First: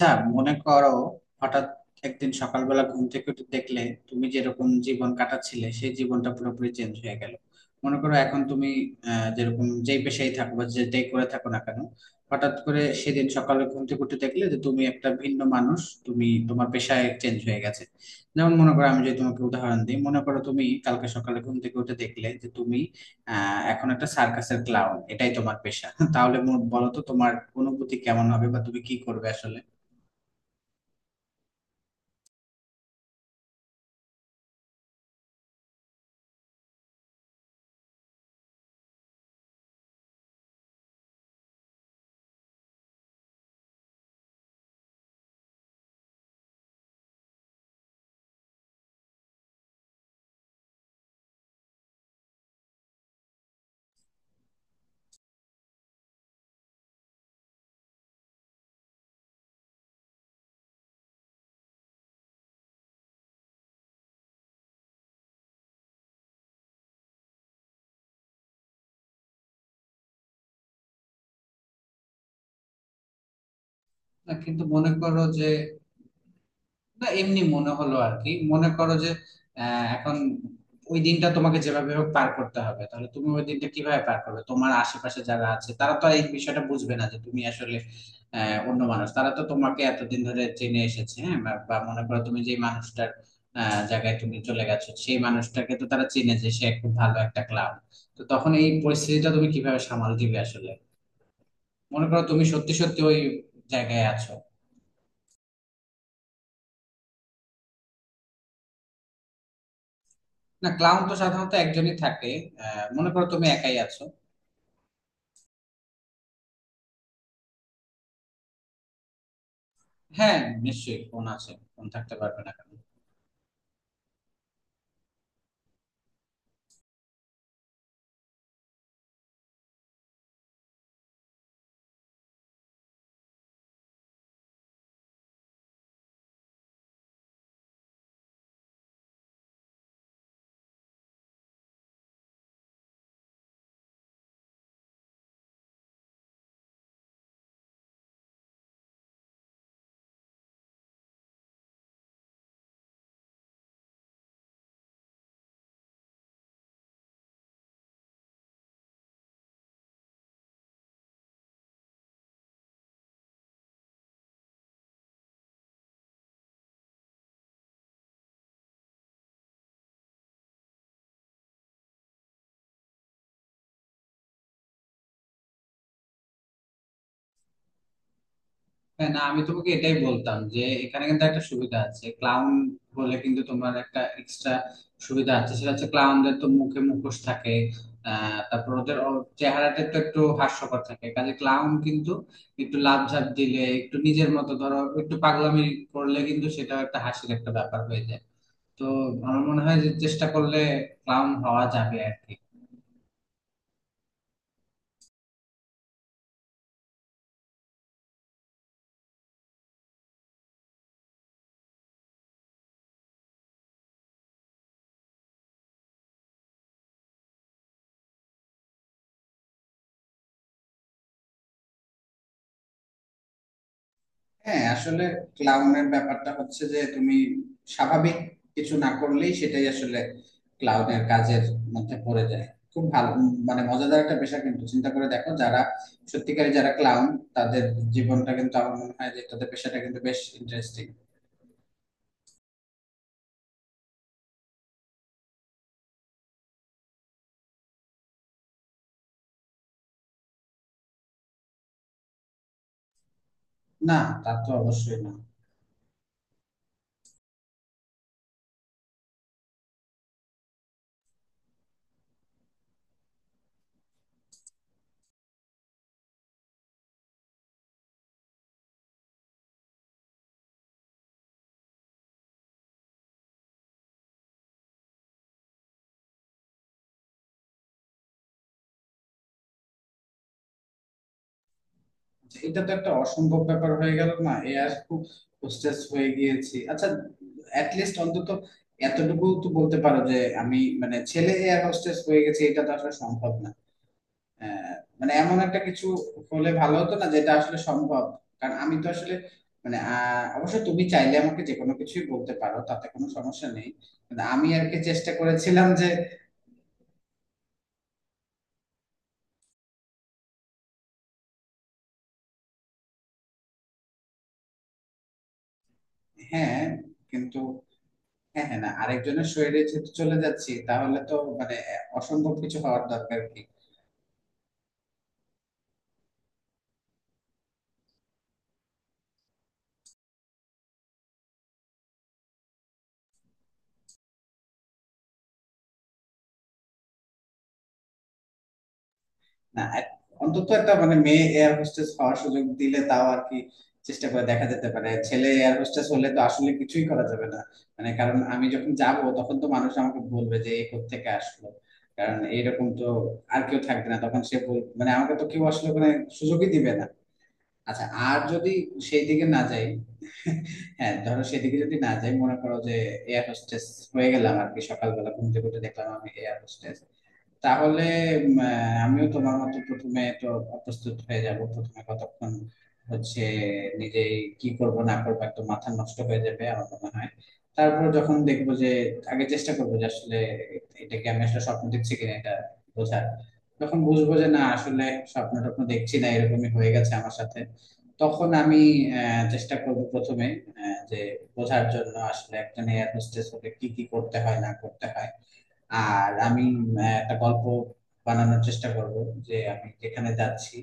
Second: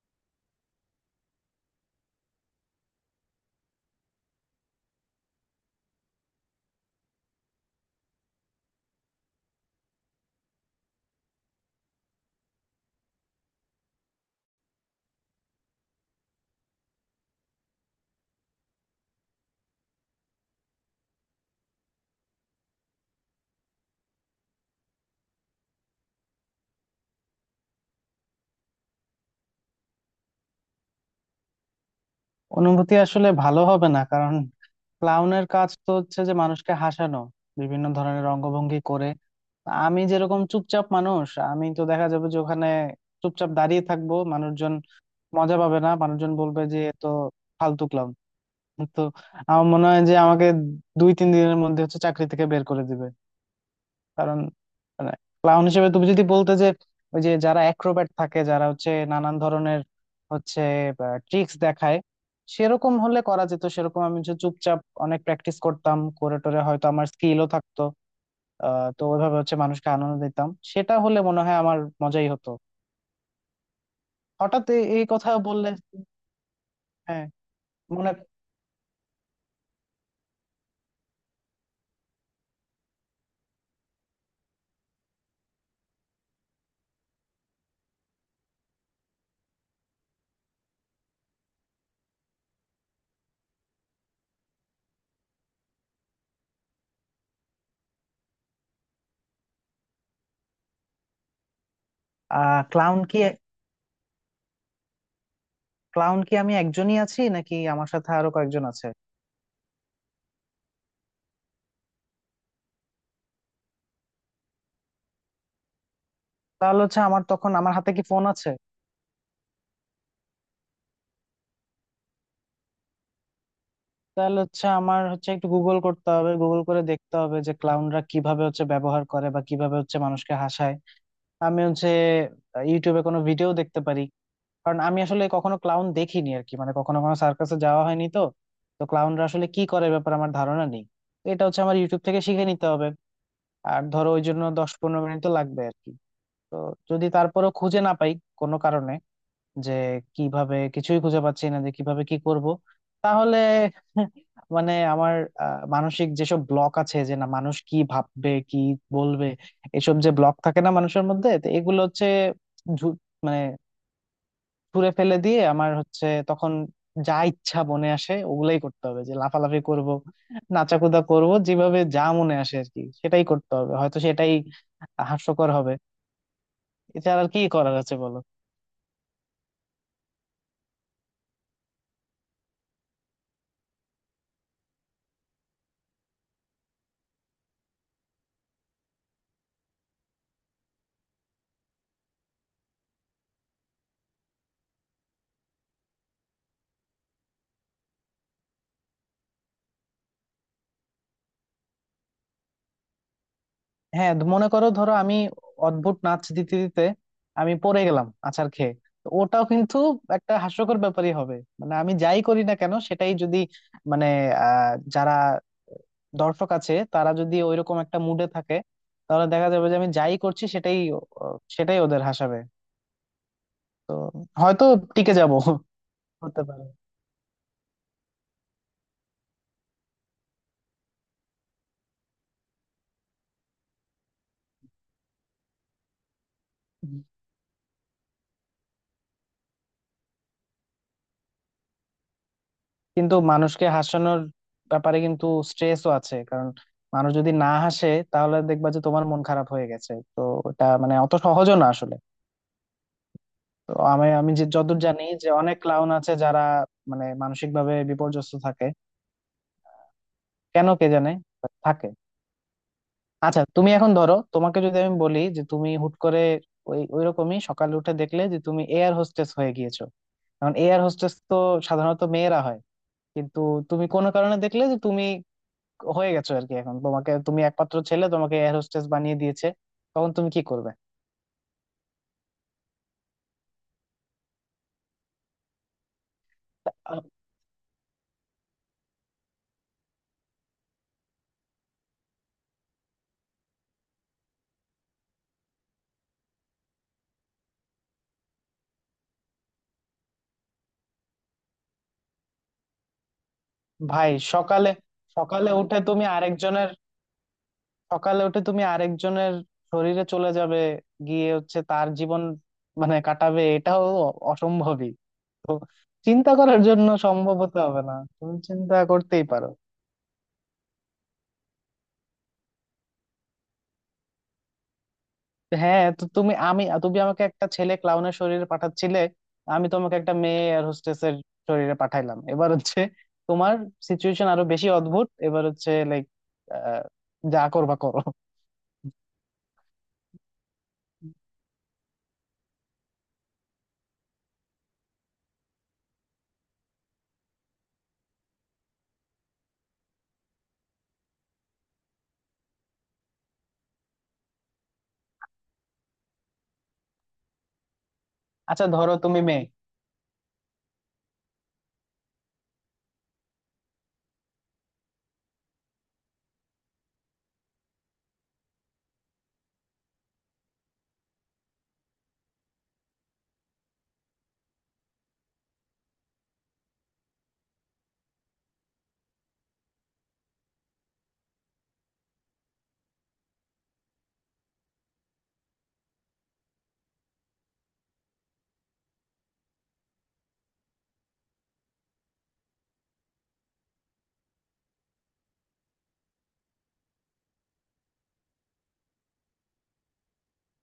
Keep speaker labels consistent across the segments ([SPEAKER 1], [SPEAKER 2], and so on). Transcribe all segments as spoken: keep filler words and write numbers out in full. [SPEAKER 1] আচ্ছা, মনে করো হঠাৎ একদিন সকালবেলা ঘুম থেকে উঠে দেখলে তুমি যেরকম জীবন কাটাচ্ছিলে সেই জীবনটা পুরোপুরি চেঞ্জ হয়ে গেল। মনে করো এখন তুমি আহ, যেরকম যেই পেশায় থাকো বা যেটাই করে থাকো না কেন হঠাৎ করে সেদিন সকালে ঘুম থেকে উঠে দেখলে যে তুমি একটা ভিন্ন মানুষ, তুমি তোমার পেশায় চেঞ্জ হয়ে গেছে। যেমন মনে করো আমি যদি তোমাকে উদাহরণ দিই, মনে করো তুমি কালকে সকালে ঘুম থেকে উঠে দেখলে যে তুমি আহ এখন একটা সার্কাসের ক্লাউন, এটাই তোমার পেশা। তাহলে মো- বলো তো তোমার অনুভূতি কেমন হবে বা তুমি কি করবে আসলে।
[SPEAKER 2] অনুভূতি আসলে ভালো হবে না, কারণ ক্লাউনের কাজ তো হচ্ছে যে মানুষকে হাসানো, বিভিন্ন ধরনের অঙ্গভঙ্গি করে। আমি যেরকম চুপচাপ মানুষ, আমি তো দেখা যাবে যে ওখানে চুপচাপ দাঁড়িয়ে থাকবো। মানুষজন মজা পাবে না, মানুষজন বলবে যে এ তো ফালতু ক্লাউন। তো আমার মনে হয় যে আমাকে দুই তিন দিনের মধ্যে হচ্ছে চাকরি থেকে বের করে দিবে। কারণ মানে ক্লাউন হিসেবে তুমি যদি বলতে যে ওই যে যারা অ্যাক্রোব্যাট থাকে, যারা হচ্ছে নানান ধরনের হচ্ছে ট্রিক্স দেখায়, সেরকম হলে করা যেত। সেরকম আমি হচ্ছে চুপচাপ অনেক প্র্যাকটিস করতাম, করে টোরে হয়তো আমার স্কিলও থাকতো। আহ তো ওইভাবে হচ্ছে মানুষকে আনন্দ দিতাম, সেটা হলে মনে হয় আমার মজাই হতো।
[SPEAKER 1] না কিন্তু
[SPEAKER 2] হঠাৎ এ-
[SPEAKER 1] মনে
[SPEAKER 2] এই
[SPEAKER 1] করো
[SPEAKER 2] কথা
[SPEAKER 1] যে,
[SPEAKER 2] বললে।
[SPEAKER 1] না
[SPEAKER 2] হ্যাঁ,
[SPEAKER 1] এমনি মনে হলো
[SPEAKER 2] মনে।
[SPEAKER 1] আর কি, মনে করো যে আহ, এখন ওই দিনটা তোমাকে যেভাবে হোক পার করতে হবে, তাহলে তুমি ওই দিনটা কিভাবে পার করবে? তোমার আশেপাশে যারা আছে তারা তো আর এই বিষয়টা বুঝবে না যে তুমি আসলে আহ, অন্য মানুষ, তারা তো তোমাকে এতদিন ধরে চেনে এসেছে, হ্যাঁ, বা বা মনে করো তুমি যে মানুষটার আহ, জায়গায় তুমি চলে গেছো সেই মানুষটাকে তো তারা চেনে যে সে খুব ভালো একটা ক্লাব। তো তখন এই পরিস্থিতিটা তুমি কিভাবে সামাল দিবে আসলে? মনে করো তুমি
[SPEAKER 2] আহ
[SPEAKER 1] সত্যি
[SPEAKER 2] ক্লাউন
[SPEAKER 1] সত্যি ওই
[SPEAKER 2] কি,
[SPEAKER 1] জায়গায় আছো।
[SPEAKER 2] ক্লাউন কি আমি একজনই আছি নাকি আমার সাথে আরো কয়েকজন আছে?
[SPEAKER 1] না, ক্লাউন তো সাধারণত একজনই থাকে। আহ, মনে করো তুমি একাই আছো।
[SPEAKER 2] তাহলে হচ্ছে আমার তখন আমার হাতে কি ফোন আছে?
[SPEAKER 1] হ্যাঁ, নিশ্চয়ই ফোন আছে, ফোন থাকতে পারবে না কেন?
[SPEAKER 2] তাহলে হচ্ছে আমার হচ্ছে একটু গুগল করতে হবে, গুগল করে দেখতে হবে যে ক্লাউনরা কিভাবে হচ্ছে ব্যবহার করে বা কিভাবে হচ্ছে মানুষকে হাসায়। আমি হচ্ছে ইউটিউবে কোনো ভিডিও দেখতে পারি, কারণ আমি আসলে কখনো ক্লাউন দেখিনি আর কি। মানে কখনো কখনো সার্কাসে যাওয়া হয়নি তো। তো ক্লাউনরা আসলে কি করে, এ ব্যাপারে আমার ধারণা নেই। তো এটা হচ্ছে আমার ইউটিউব থেকে শিখে নিতে হবে। আর ধরো ওই জন্য দশ পনেরো মিনিট তো লাগবে আর কি। তো যদি তারপরেও খুঁজে না পাই কোনো কারণে যে কিভাবে, কিছুই খুঁজে পাচ্ছি না যে কিভাবে কি করব, তাহলে মানে আমার আহ, মানসিক যেসব ব্লক আছে যে না মানুষ কি ভাববে, কি বলবে, এসব যে ব্লক থাকে না মানুষের মধ্যে, তো এগুলো হচ্ছে ঝু- মানে ছুঁড়ে ফেলে দিয়ে আমার হচ্ছে তখন যা ইচ্ছা মনে আসে ওগুলাই করতে হবে, যে লাফালাফি করব, নাচাকুদা করব, যেভাবে যা মনে আসে আর কি সেটাই করতে হবে। হয়তো সেটাই হাস্যকর হবে। এছাড়া আর কি করার আছে বলো?
[SPEAKER 1] হ্যাঁ, না আমি তোমাকে এটাই বলতাম যে এখানে কিন্তু একটা সুবিধা আছে, ক্লাউন বলে কিন্তু তোমার একটা এক্সট্রা সুবিধা আছে, সেটা হচ্ছে ক্লাউনদের তো মুখে মুখোশ থাকে। আহ তারপর ওদের ও- চেহারাটা তো একটু হাস্যকর থাকে, কাজে ক্লাউন কিন্তু একটু লাফঝাপ দিলে, একটু নিজের মতো ধরো একটু পাগলামি করলে কিন্তু সেটাও একটা হাসির একটা ব্যাপার হয়ে যায়। তো আমার মনে হয় যে চেষ্টা করলে ক্লাউন হওয়া যাবে আর কি।
[SPEAKER 2] হ্যাঁ, মনে করো, ধরো আমি অদ্ভুত নাচ দিতে দিতে আমি পড়ে গেলাম আছাড় খেয়ে, তো ওটাও কিন্তু একটা হাস্যকর ব্যাপারই হবে। মানে আমি যাই করি না কেন, সেটাই যদি মানে আহ যারা দর্শক আছে তারা যদি ওইরকম একটা মুডে থাকে, তাহলে দেখা যাবে যে আমি যাই করছি সেটাই ও- সেটাই ওদের হাসাবে। তো
[SPEAKER 1] হ্যাঁ,
[SPEAKER 2] হয়তো
[SPEAKER 1] আসলে
[SPEAKER 2] টিকে যাব,
[SPEAKER 1] ক্লাউনের ব্যাপারটা
[SPEAKER 2] হতে
[SPEAKER 1] হচ্ছে
[SPEAKER 2] পারে।
[SPEAKER 1] যে তুমি স্বাভাবিক কিছু না করলেই সেটাই আসলে ক্লাউনের কাজের মধ্যে পড়ে যায়। খুব ভালো উম, মানে মজাদার একটা পেশা, কিন্তু চিন্তা করে দেখো যারা সত্যিকারী যারা ক্লাউন তাদের জীবনটা কিন্তু, আমার মনে হয় যে তাদের পেশাটা কিন্তু বেশ ইন্টারেস্টিং।
[SPEAKER 2] কিন্তু মানুষকে হাসানোর ব্যাপারে কিন্তু স্ট্রেসও আছে, কারণ মানুষ যদি না হাসে তাহলে দেখবা যে তোমার মন খারাপ হয়ে গেছে। তো এটা মানে অত সহজও না আসলে। তো
[SPEAKER 1] না
[SPEAKER 2] আমি আমি
[SPEAKER 1] তা
[SPEAKER 2] যে
[SPEAKER 1] তো
[SPEAKER 2] যতদূর
[SPEAKER 1] অবশ্যই
[SPEAKER 2] জানি
[SPEAKER 1] না।
[SPEAKER 2] যে অনেক ক্লাউন আছে যারা মানে মানসিক ভাবে বিপর্যস্ত থাকে। কেন কে জানে, থাকে। আচ্ছা তুমি এখন ধরো, তোমাকে যদি আমি বলি যে তুমি হুট করে ওই ওইরকমই সকালে উঠে দেখলে যে তুমি এয়ার হোস্টেস হয়ে গিয়েছো। কারণ এয়ার হোস্টেস তো সাধারণত মেয়েরা হয়, কিন্তু তুমি কোনো কারণে দেখলে যে তুমি হয়ে গেছো আর কি। এখন তোমাকে, তুমি একমাত্র ছেলে, তোমাকে এয়ার হোস্টেস বানিয়ে দিয়েছে। তখন তুমি কি করবে?
[SPEAKER 1] এটা তো একটা অসম্ভব ব্যাপার হয়ে গেল না, এ আর খুব হোস্টেস হয়ে গিয়েছি আচ্ছা,
[SPEAKER 2] আহ,
[SPEAKER 1] অ্যাটলিস্ট অন্তত এতটুকু তো বলতে পারো যে আমি মানে ছেলে এয়ার হোস্টেস হয়ে গেছে এটা তো আসলে সম্ভব না। আহ, মানে এমন একটা কিছু হলে ভালো হতো না যেটা আসলে সম্ভব? কারণ আমি তো আসলে মানে আহ, অবশ্য তুমি চাইলে আমাকে যে কোনো কিছুই বলতে পারো, তাতে কোনো সমস্যা নেই,
[SPEAKER 2] ভাই,
[SPEAKER 1] কিন্তু আমি আর
[SPEAKER 2] সকালে
[SPEAKER 1] কি চেষ্টা
[SPEAKER 2] সকালে
[SPEAKER 1] করেছিলাম
[SPEAKER 2] উঠে
[SPEAKER 1] যে,
[SPEAKER 2] তুমি আরেকজনের, সকালে উঠে তুমি আরেকজনের শরীরে চলে যাবে, গিয়ে হচ্ছে তার জীবন মানে কাটাবে, এটাও অ- অসম্ভবই। তো চিন্তা করার
[SPEAKER 1] হ্যাঁ
[SPEAKER 2] জন্য সম্ভব
[SPEAKER 1] কিন্তু,
[SPEAKER 2] হতে হবে না, তুমি
[SPEAKER 1] হ্যাঁ হ্যাঁ না
[SPEAKER 2] চিন্তা করতেই
[SPEAKER 1] আরেকজনের
[SPEAKER 2] পারো।
[SPEAKER 1] শরীরে যেহেতু চলে যাচ্ছি তাহলে তো মানে আহ, অসম্ভব কিছু হওয়ার দরকার কি?
[SPEAKER 2] হ্যাঁ, তো তুমি আমি তুমি আমাকে একটা ছেলে ক্লাউনের শরীরে পাঠাচ্ছিলে, আমি তোমাকে একটা মেয়ে এয়ার হোস্টেসের শরীরে পাঠাইলাম। এবার হচ্ছে তোমার সিচুয়েশন আরো বেশি অদ্ভুত। এবার হচ্ছে লাইক যা করবা করো।
[SPEAKER 1] না এক- অন্তত একটা মানে মেয়ে এয়ার হোস্টেস হওয়ার সুযোগ দিলে তাও আর কি চেষ্টা করে দেখা যেতে পারে, ছেলে এয়ার হোস্টেস হলে তো আসলে কিছুই করা যাবে না। মানে কারণ আমি যখন যাব তখন তো মানুষ আমাকে বলবে যে এই থেকে আসলো, কারণ এইরকম তো আর কেউ থাকবে না, তখন সে বল- মানে আমাকে তো কেউ আসলে ওখানে সুযোগই দিবে না। আচ্ছা আর যদি
[SPEAKER 2] আচ্ছা, ধরো
[SPEAKER 1] সেই
[SPEAKER 2] তুমি
[SPEAKER 1] দিকে না
[SPEAKER 2] মেয়ে।
[SPEAKER 1] যাই হ্যাঁ ধরো সেদিকে যদি না যাই, মনে করো যে এয়ার হোস্টেস হয়ে গেলাম আর কি, সকালবেলা ঘুম থেকে উঠে দেখলাম আমি এয়ার হোস্টেস। তাহলে উম, আহ, আমিও তোমার মতো প্রথমে তো প্রস্তুত হয়ে যাব, প্রথমে কতক্ষণ হচ্ছে নিজে কি করব না করবো একদম মাথা নষ্ট হয়ে যাবে আমার মনে হয়। তারপর যখন দেখবো যে, আগে চেষ্টা করবো যে আসলে এটাকে আমি আসলে স্বপ্ন দেখছি কিনা এটা বোঝার। যখন বুঝবো যে না আসলে স্বপ্ন টপ্ন দেখছি না, এরকমই হয়ে গেছে আমার সাথে, তখন আমি আহ, চেষ্টা করব প্রথমে আহ, যে বোঝার জন্য আসলে একটা নিয়ে হোস্টেস হলে কি কি করতে হয় না করতে হয়। আর আমি উম, একটা গল্প বানানোর চেষ্টা করব যে আমি যেখানে যাচ্ছি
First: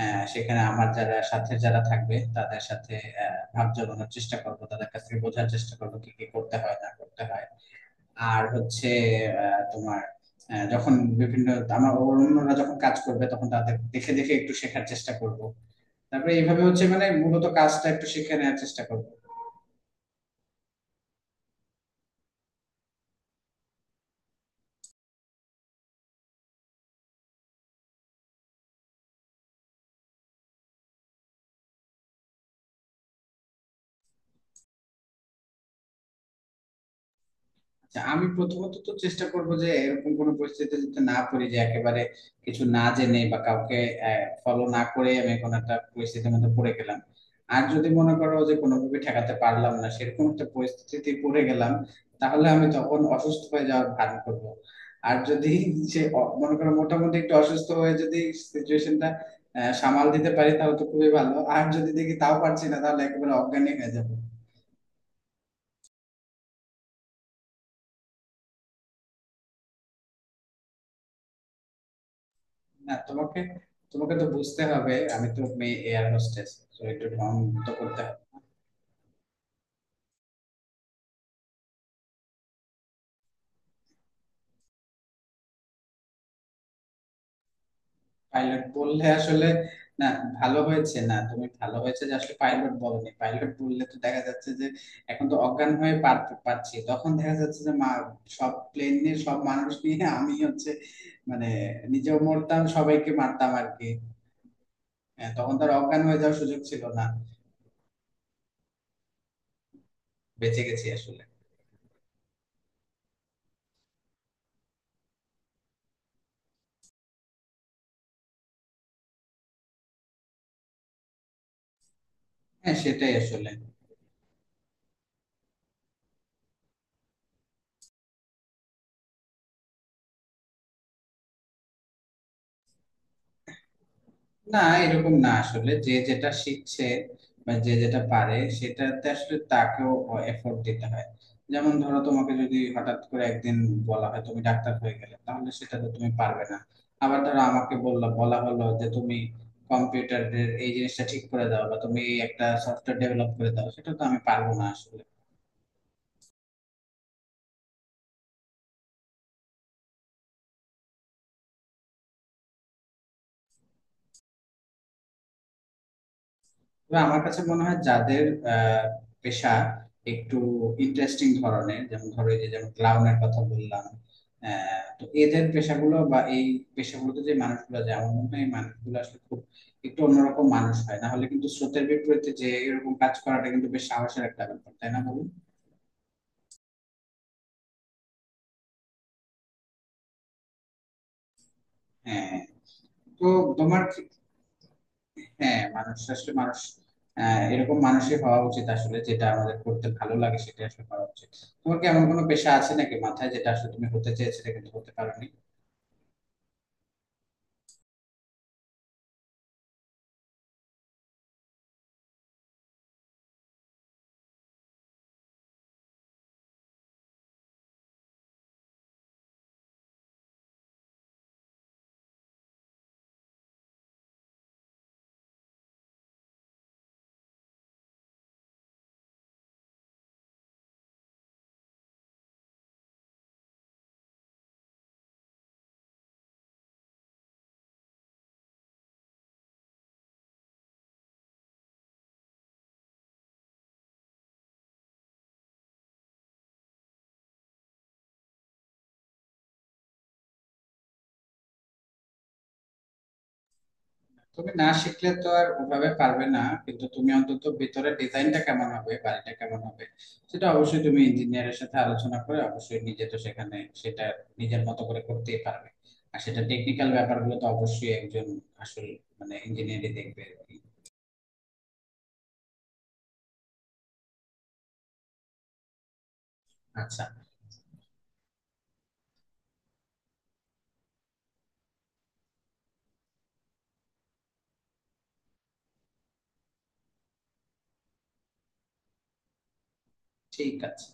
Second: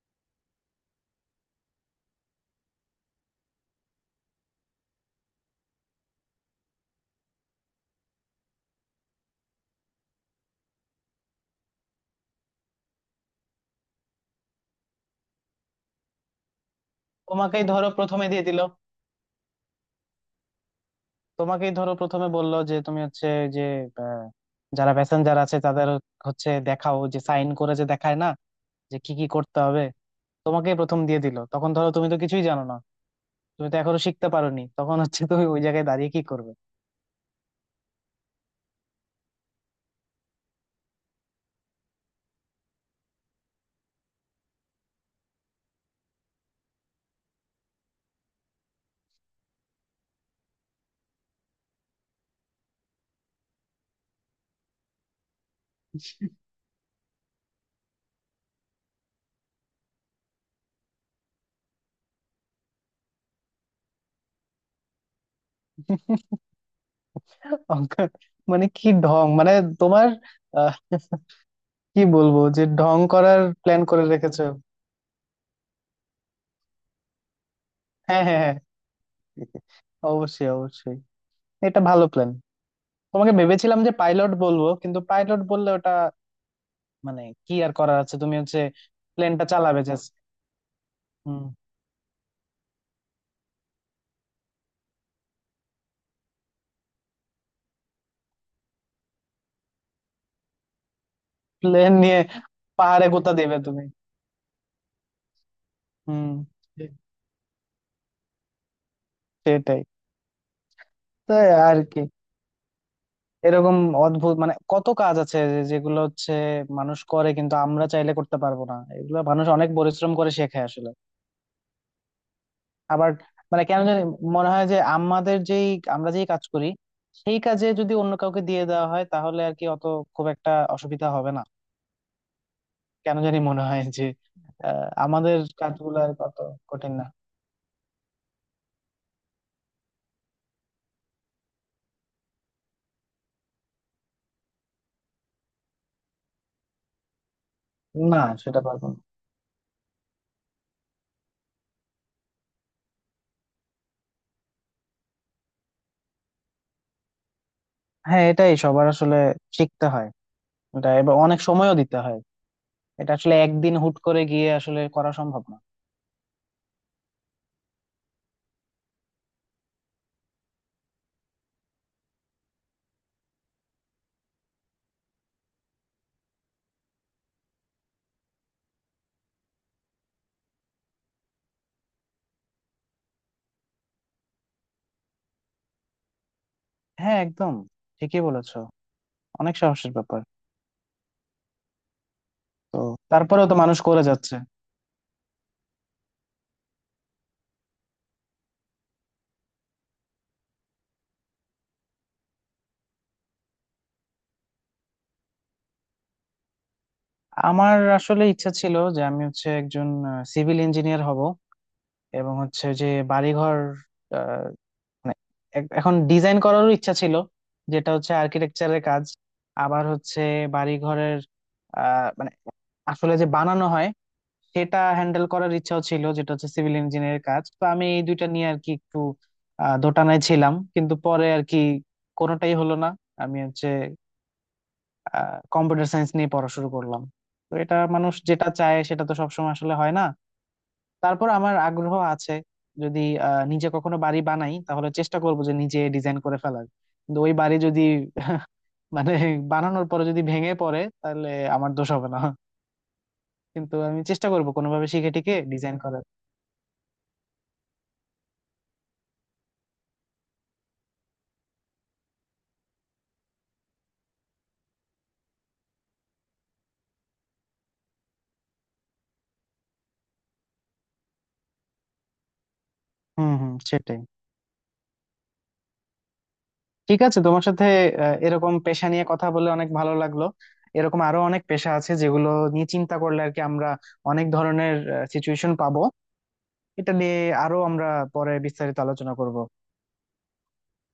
[SPEAKER 1] আহ, সেখানে আমার যারা সাথে যারা থাকবে তাদের সাথে আহ, ভাব জমানোর চেষ্টা করব, তাদের কাছ থেকে বোঝার চেষ্টা করব কি কি করতে হয় না করতে হয়। আর হচ্ছে আহ, তোমার আহ, যখন বিভিন্ন আমার অন্যরা যখন কাজ করবে তখন তাদের দেখে দেখে একটু শেখার চেষ্টা করব। তারপরে এইভাবে হচ্ছে মানে মূলত
[SPEAKER 2] তোমাকেই
[SPEAKER 1] কাজটা
[SPEAKER 2] ধরো
[SPEAKER 1] একটু
[SPEAKER 2] প্রথমে
[SPEAKER 1] শিখে
[SPEAKER 2] দিয়ে দিল,
[SPEAKER 1] নেওয়ার চেষ্টা করব।
[SPEAKER 2] তোমাকেই ধরো প্রথমে বললো যে তুমি হচ্ছে যে আহ, যারা প্যাসেঞ্জার আছে তাদের হচ্ছে দেখাও, যে সাইন করে যে দেখায় না যে কি কি করতে হবে, তোমাকেই প্রথম দিয়ে দিল। তখন ধরো তুমি তো কিছুই জানো না, তুমি তো এখনো শিখতে পারোনি, তখন হচ্ছে তুমি ওই জায়গায়।
[SPEAKER 1] আচ্ছা আমি প্রথমত তো চেষ্টা করব যে এরকম কোনো পরিস্থিতিতে যাতে না পড়ি, যে একেবারে কিছু না জেনে বা কাউকে ফলো না করে আমি কোনো একটা পরিস্থিতির মধ্যে পড়ে গেলাম। আর যদি মনে করো যে কোনোভাবে ঠেকাতে পারলাম না, সেরকম একটা পরিস্থিতিতে পড়ে গেলাম, তাহলে আমি তখন অসুস্থ হয়ে যাওয়ার ভান করব। আর যদি সে অ- মনে করো মোটামুটি একটু অসুস্থ হয়ে যদি সিচুয়েশনটা সামাল দিতে পারি তাহলে তো খুবই ভালো, আর যদি দেখি তাও পারছি না তাহলে একেবারে অজ্ঞানী হয়ে যাবো।
[SPEAKER 2] অঙ্ক মানে কি ঢং, মানে তোমার আহ, কি বলবো যে
[SPEAKER 1] না,
[SPEAKER 2] ঢং
[SPEAKER 1] তোমাকে
[SPEAKER 2] করার প্ল্যান করে
[SPEAKER 1] তোমাকে তো
[SPEAKER 2] রেখেছো?
[SPEAKER 1] বুঝতে হবে আমি তো মেয়ে এয়ার হোস্টেস, তো একটু ঢং তো করতে হবে।
[SPEAKER 2] হ্যাঁ হ্যাঁ হ্যাঁ, অবশ্যই অবশ্যই, এটা ভালো প্ল্যান। তোমাকে ভেবেছিলাম যে পাইলট বলবো, কিন্তু পাইলট বললে ওটা মানে কি আর করার আছে, তুমি হচ্ছে
[SPEAKER 1] পাইলট বললে
[SPEAKER 2] প্লেনটা
[SPEAKER 1] আসলে,
[SPEAKER 2] চালাবে
[SPEAKER 1] না
[SPEAKER 2] জাস্ট।
[SPEAKER 1] ভালো হয়েছে না,
[SPEAKER 2] হুম।
[SPEAKER 1] তুমি ভালো হয়েছে যে আসলে পাইলট বলনি, পাইলট বললে তো দেখা যাচ্ছে যে এখন তো অজ্ঞান হয়ে পার পাচ্ছি, তখন দেখা যাচ্ছে যে মা সব প্লেন নিয়ে সব মানুষ নিয়ে আমি হচ্ছে মানে
[SPEAKER 2] প্লেন
[SPEAKER 1] নিজেও
[SPEAKER 2] নিয়ে
[SPEAKER 1] মরতাম
[SPEAKER 2] পাহাড়ে
[SPEAKER 1] সবাইকে
[SPEAKER 2] গোতা
[SPEAKER 1] মারতাম
[SPEAKER 2] দেবে
[SPEAKER 1] আর
[SPEAKER 2] তুমি।
[SPEAKER 1] কি। হ্যাঁ, তখন তো আর অজ্ঞান হয়ে
[SPEAKER 2] হুম,
[SPEAKER 1] যাওয়ার সুযোগ ছিল
[SPEAKER 2] সে-
[SPEAKER 1] না,
[SPEAKER 2] সেটাই।
[SPEAKER 1] বেঁচে গেছি আসলে।
[SPEAKER 2] তো আর কি, এরকম অদ্ভুত মানে কত কাজ আছে যে- যেগুলো হচ্ছে মানুষ করে, কিন্তু আমরা চাইলে করতে পারবো না, এগুলো মানুষ অনেক পরিশ্রম করে শেখে আসলে।
[SPEAKER 1] হ্যাঁ সেটাই
[SPEAKER 2] আবার
[SPEAKER 1] আসলে,
[SPEAKER 2] মানে কেন জানি মনে হয় যে আমাদের যেই আমরা যেই কাজ করি সেই কাজে যদি অন্য কাউকে দিয়ে দেওয়া হয়, তাহলে আর কি অত, খুব একটা অসুবিধা হবে না। কেন জানি মনে হয় যে
[SPEAKER 1] না
[SPEAKER 2] আহ
[SPEAKER 1] এরকম না
[SPEAKER 2] আমাদের
[SPEAKER 1] আসলে, যে
[SPEAKER 2] কাজগুলো আর
[SPEAKER 1] যেটা
[SPEAKER 2] কত
[SPEAKER 1] শিখছে
[SPEAKER 2] কঠিন না।
[SPEAKER 1] বা যে যেটা পারে সেটাতে আসলে তাকেও এফোর্ট দিতে হয়। যেমন ধরো তোমাকে যদি হঠাৎ করে একদিন বলা হয় তুমি ডাক্তার হয়ে গেলে, তাহলে সেটা তো তুমি পারবে না। আবার ধরো আমাকে বললো
[SPEAKER 2] না,
[SPEAKER 1] বলা
[SPEAKER 2] সেটা
[SPEAKER 1] হলো যে
[SPEAKER 2] পারবো না।
[SPEAKER 1] তুমি কম্পিউটারের এই জিনিসটা ঠিক করে দাও বা তুমি এই একটা সফটওয়্যার ডেভেলপ করে দাও, সেটা তো আমি পারবো না আসলে।
[SPEAKER 2] হ্যাঁ, এটাই সবার আসলে শিখতে হয়, এটা এবার অনেক সময়ও দিতে হয়। এটা আসলে একদিন হুট করে গিয়ে আসলে করা সম্ভব না।
[SPEAKER 1] তবে আমার কাছে মনে হয় যাদের আহ, পেশা একটু ইন্টারেস্টিং ধরনের, যেমন ধরো এই যে যেমন ক্লাউনের কথা বললাম, আহ, তো এদের পেশাগুলো বা এই পেশাগুলোতে যে মানুষগুলো যায় আমার মনে হয় এই মানুষগুলো আসলে খুব একটু অন্যরকম মানুষ হয়, না হলে কিন্তু স্রোতের বিপরীতে যে এরকম কাজ করাটা কিন্তু বেশ সাহসের একটা ব্যাপার, তাই না বলুন?
[SPEAKER 2] হ্যাঁ, একদম ঠিকই বলেছো, অনেক সাহসের ব্যাপার।
[SPEAKER 1] হ্যাঁ
[SPEAKER 2] তো
[SPEAKER 1] তো
[SPEAKER 2] তারপরেও তো মানুষ
[SPEAKER 1] তোমার কি,
[SPEAKER 2] করে যাচ্ছে।
[SPEAKER 1] হ্যাঁ মানুষ আসলে মানুষ আহ, এরকম মানুষই হওয়া উচিত আসলে, যেটা আমাদের করতে ভালো লাগে সেটা আসলে করা উচিত। তোমার কি এমন কোনো পেশা আছে নাকি মাথায় যেটা আসলে তুমি হতে চেয়েছিলে কিন্তু হতে পারোনি?
[SPEAKER 2] আমার আসলে ইচ্ছা ছিল যে আমি হচ্ছে একজন সিভিল ইঞ্জিনিয়ার হব, এবং হচ্ছে যে বাড়িঘর আহ, মানে এ- এখন ডিজাইন করারও ইচ্ছা ছিল, যেটা হচ্ছে আর্কিটেকচারের কাজ। আবার হচ্ছে বাড়িঘরের আহ মানে আসলে যে বানানো হয় সেটা হ্যান্ডেল করার ইচ্ছাও ছিল, যেটা হচ্ছে সিভিল ইঞ্জিনিয়ারের কাজ। তো আমি এই দুইটা নিয়ে আর কি একটু আহ, দোটানায় ছিলাম, কিন্তু পরে আর কি কোনোটাই হলো না। আমি হচ্ছে কম্পিউটার সায়েন্স নিয়ে পড়া শুরু করলাম। তো এটা মানুষ যেটা চায় সেটা তো সবসময় আসলে হয় না। তারপর আমার আগ্রহ আছে, যদি আহ, নিজে কখনো বাড়ি বানাই তাহলে চেষ্টা করবো যে নিজে ডিজাইন করে ফেলার। কিন্তু ওই বাড়ি যদি মানে বানানোর পরে যদি ভেঙে পড়ে, তাহলে আমার দোষ হবে না। কিন্তু আমি চেষ্টা
[SPEAKER 1] তুমি
[SPEAKER 2] করবো
[SPEAKER 1] না
[SPEAKER 2] কোনোভাবে
[SPEAKER 1] শিখলে
[SPEAKER 2] শিখে
[SPEAKER 1] তো
[SPEAKER 2] টিকে
[SPEAKER 1] আর
[SPEAKER 2] ডিজাইন
[SPEAKER 1] ওভাবে
[SPEAKER 2] করার।
[SPEAKER 1] পারবে না, কিন্তু তুমি অন্তত ভিতরে ডিজাইনটা কেমন হবে, বাড়িটা কেমন হবে সেটা অবশ্যই তুমি ইঞ্জিনিয়ারের সাথে আলোচনা করে অবশ্যই নিজে তো সেখানে সেটা নিজের মতো করে করতেই পারবে। আর সেটা টেকনিক্যাল ব্যাপারগুলো তো অবশ্যই একজন আসল মানে ইঞ্জিনিয়ারই দেখবে আর কি।
[SPEAKER 2] হুম হুম, সেটাই। ঠিক
[SPEAKER 1] আচ্ছা,
[SPEAKER 2] আছে, তোমার সাথে আহ, এরকম পেশা নিয়ে কথা বলে অনেক ভালো লাগলো। এরকম আরো অনেক পেশা আছে যেগুলো নিয়ে চিন্তা করলে আর কি আমরা অনেক ধরনের সিচুয়েশন পাবো। এটা নিয়ে আরো আমরা পরে বিস্তারিত আলোচনা করব।
[SPEAKER 1] ঠিক আছে।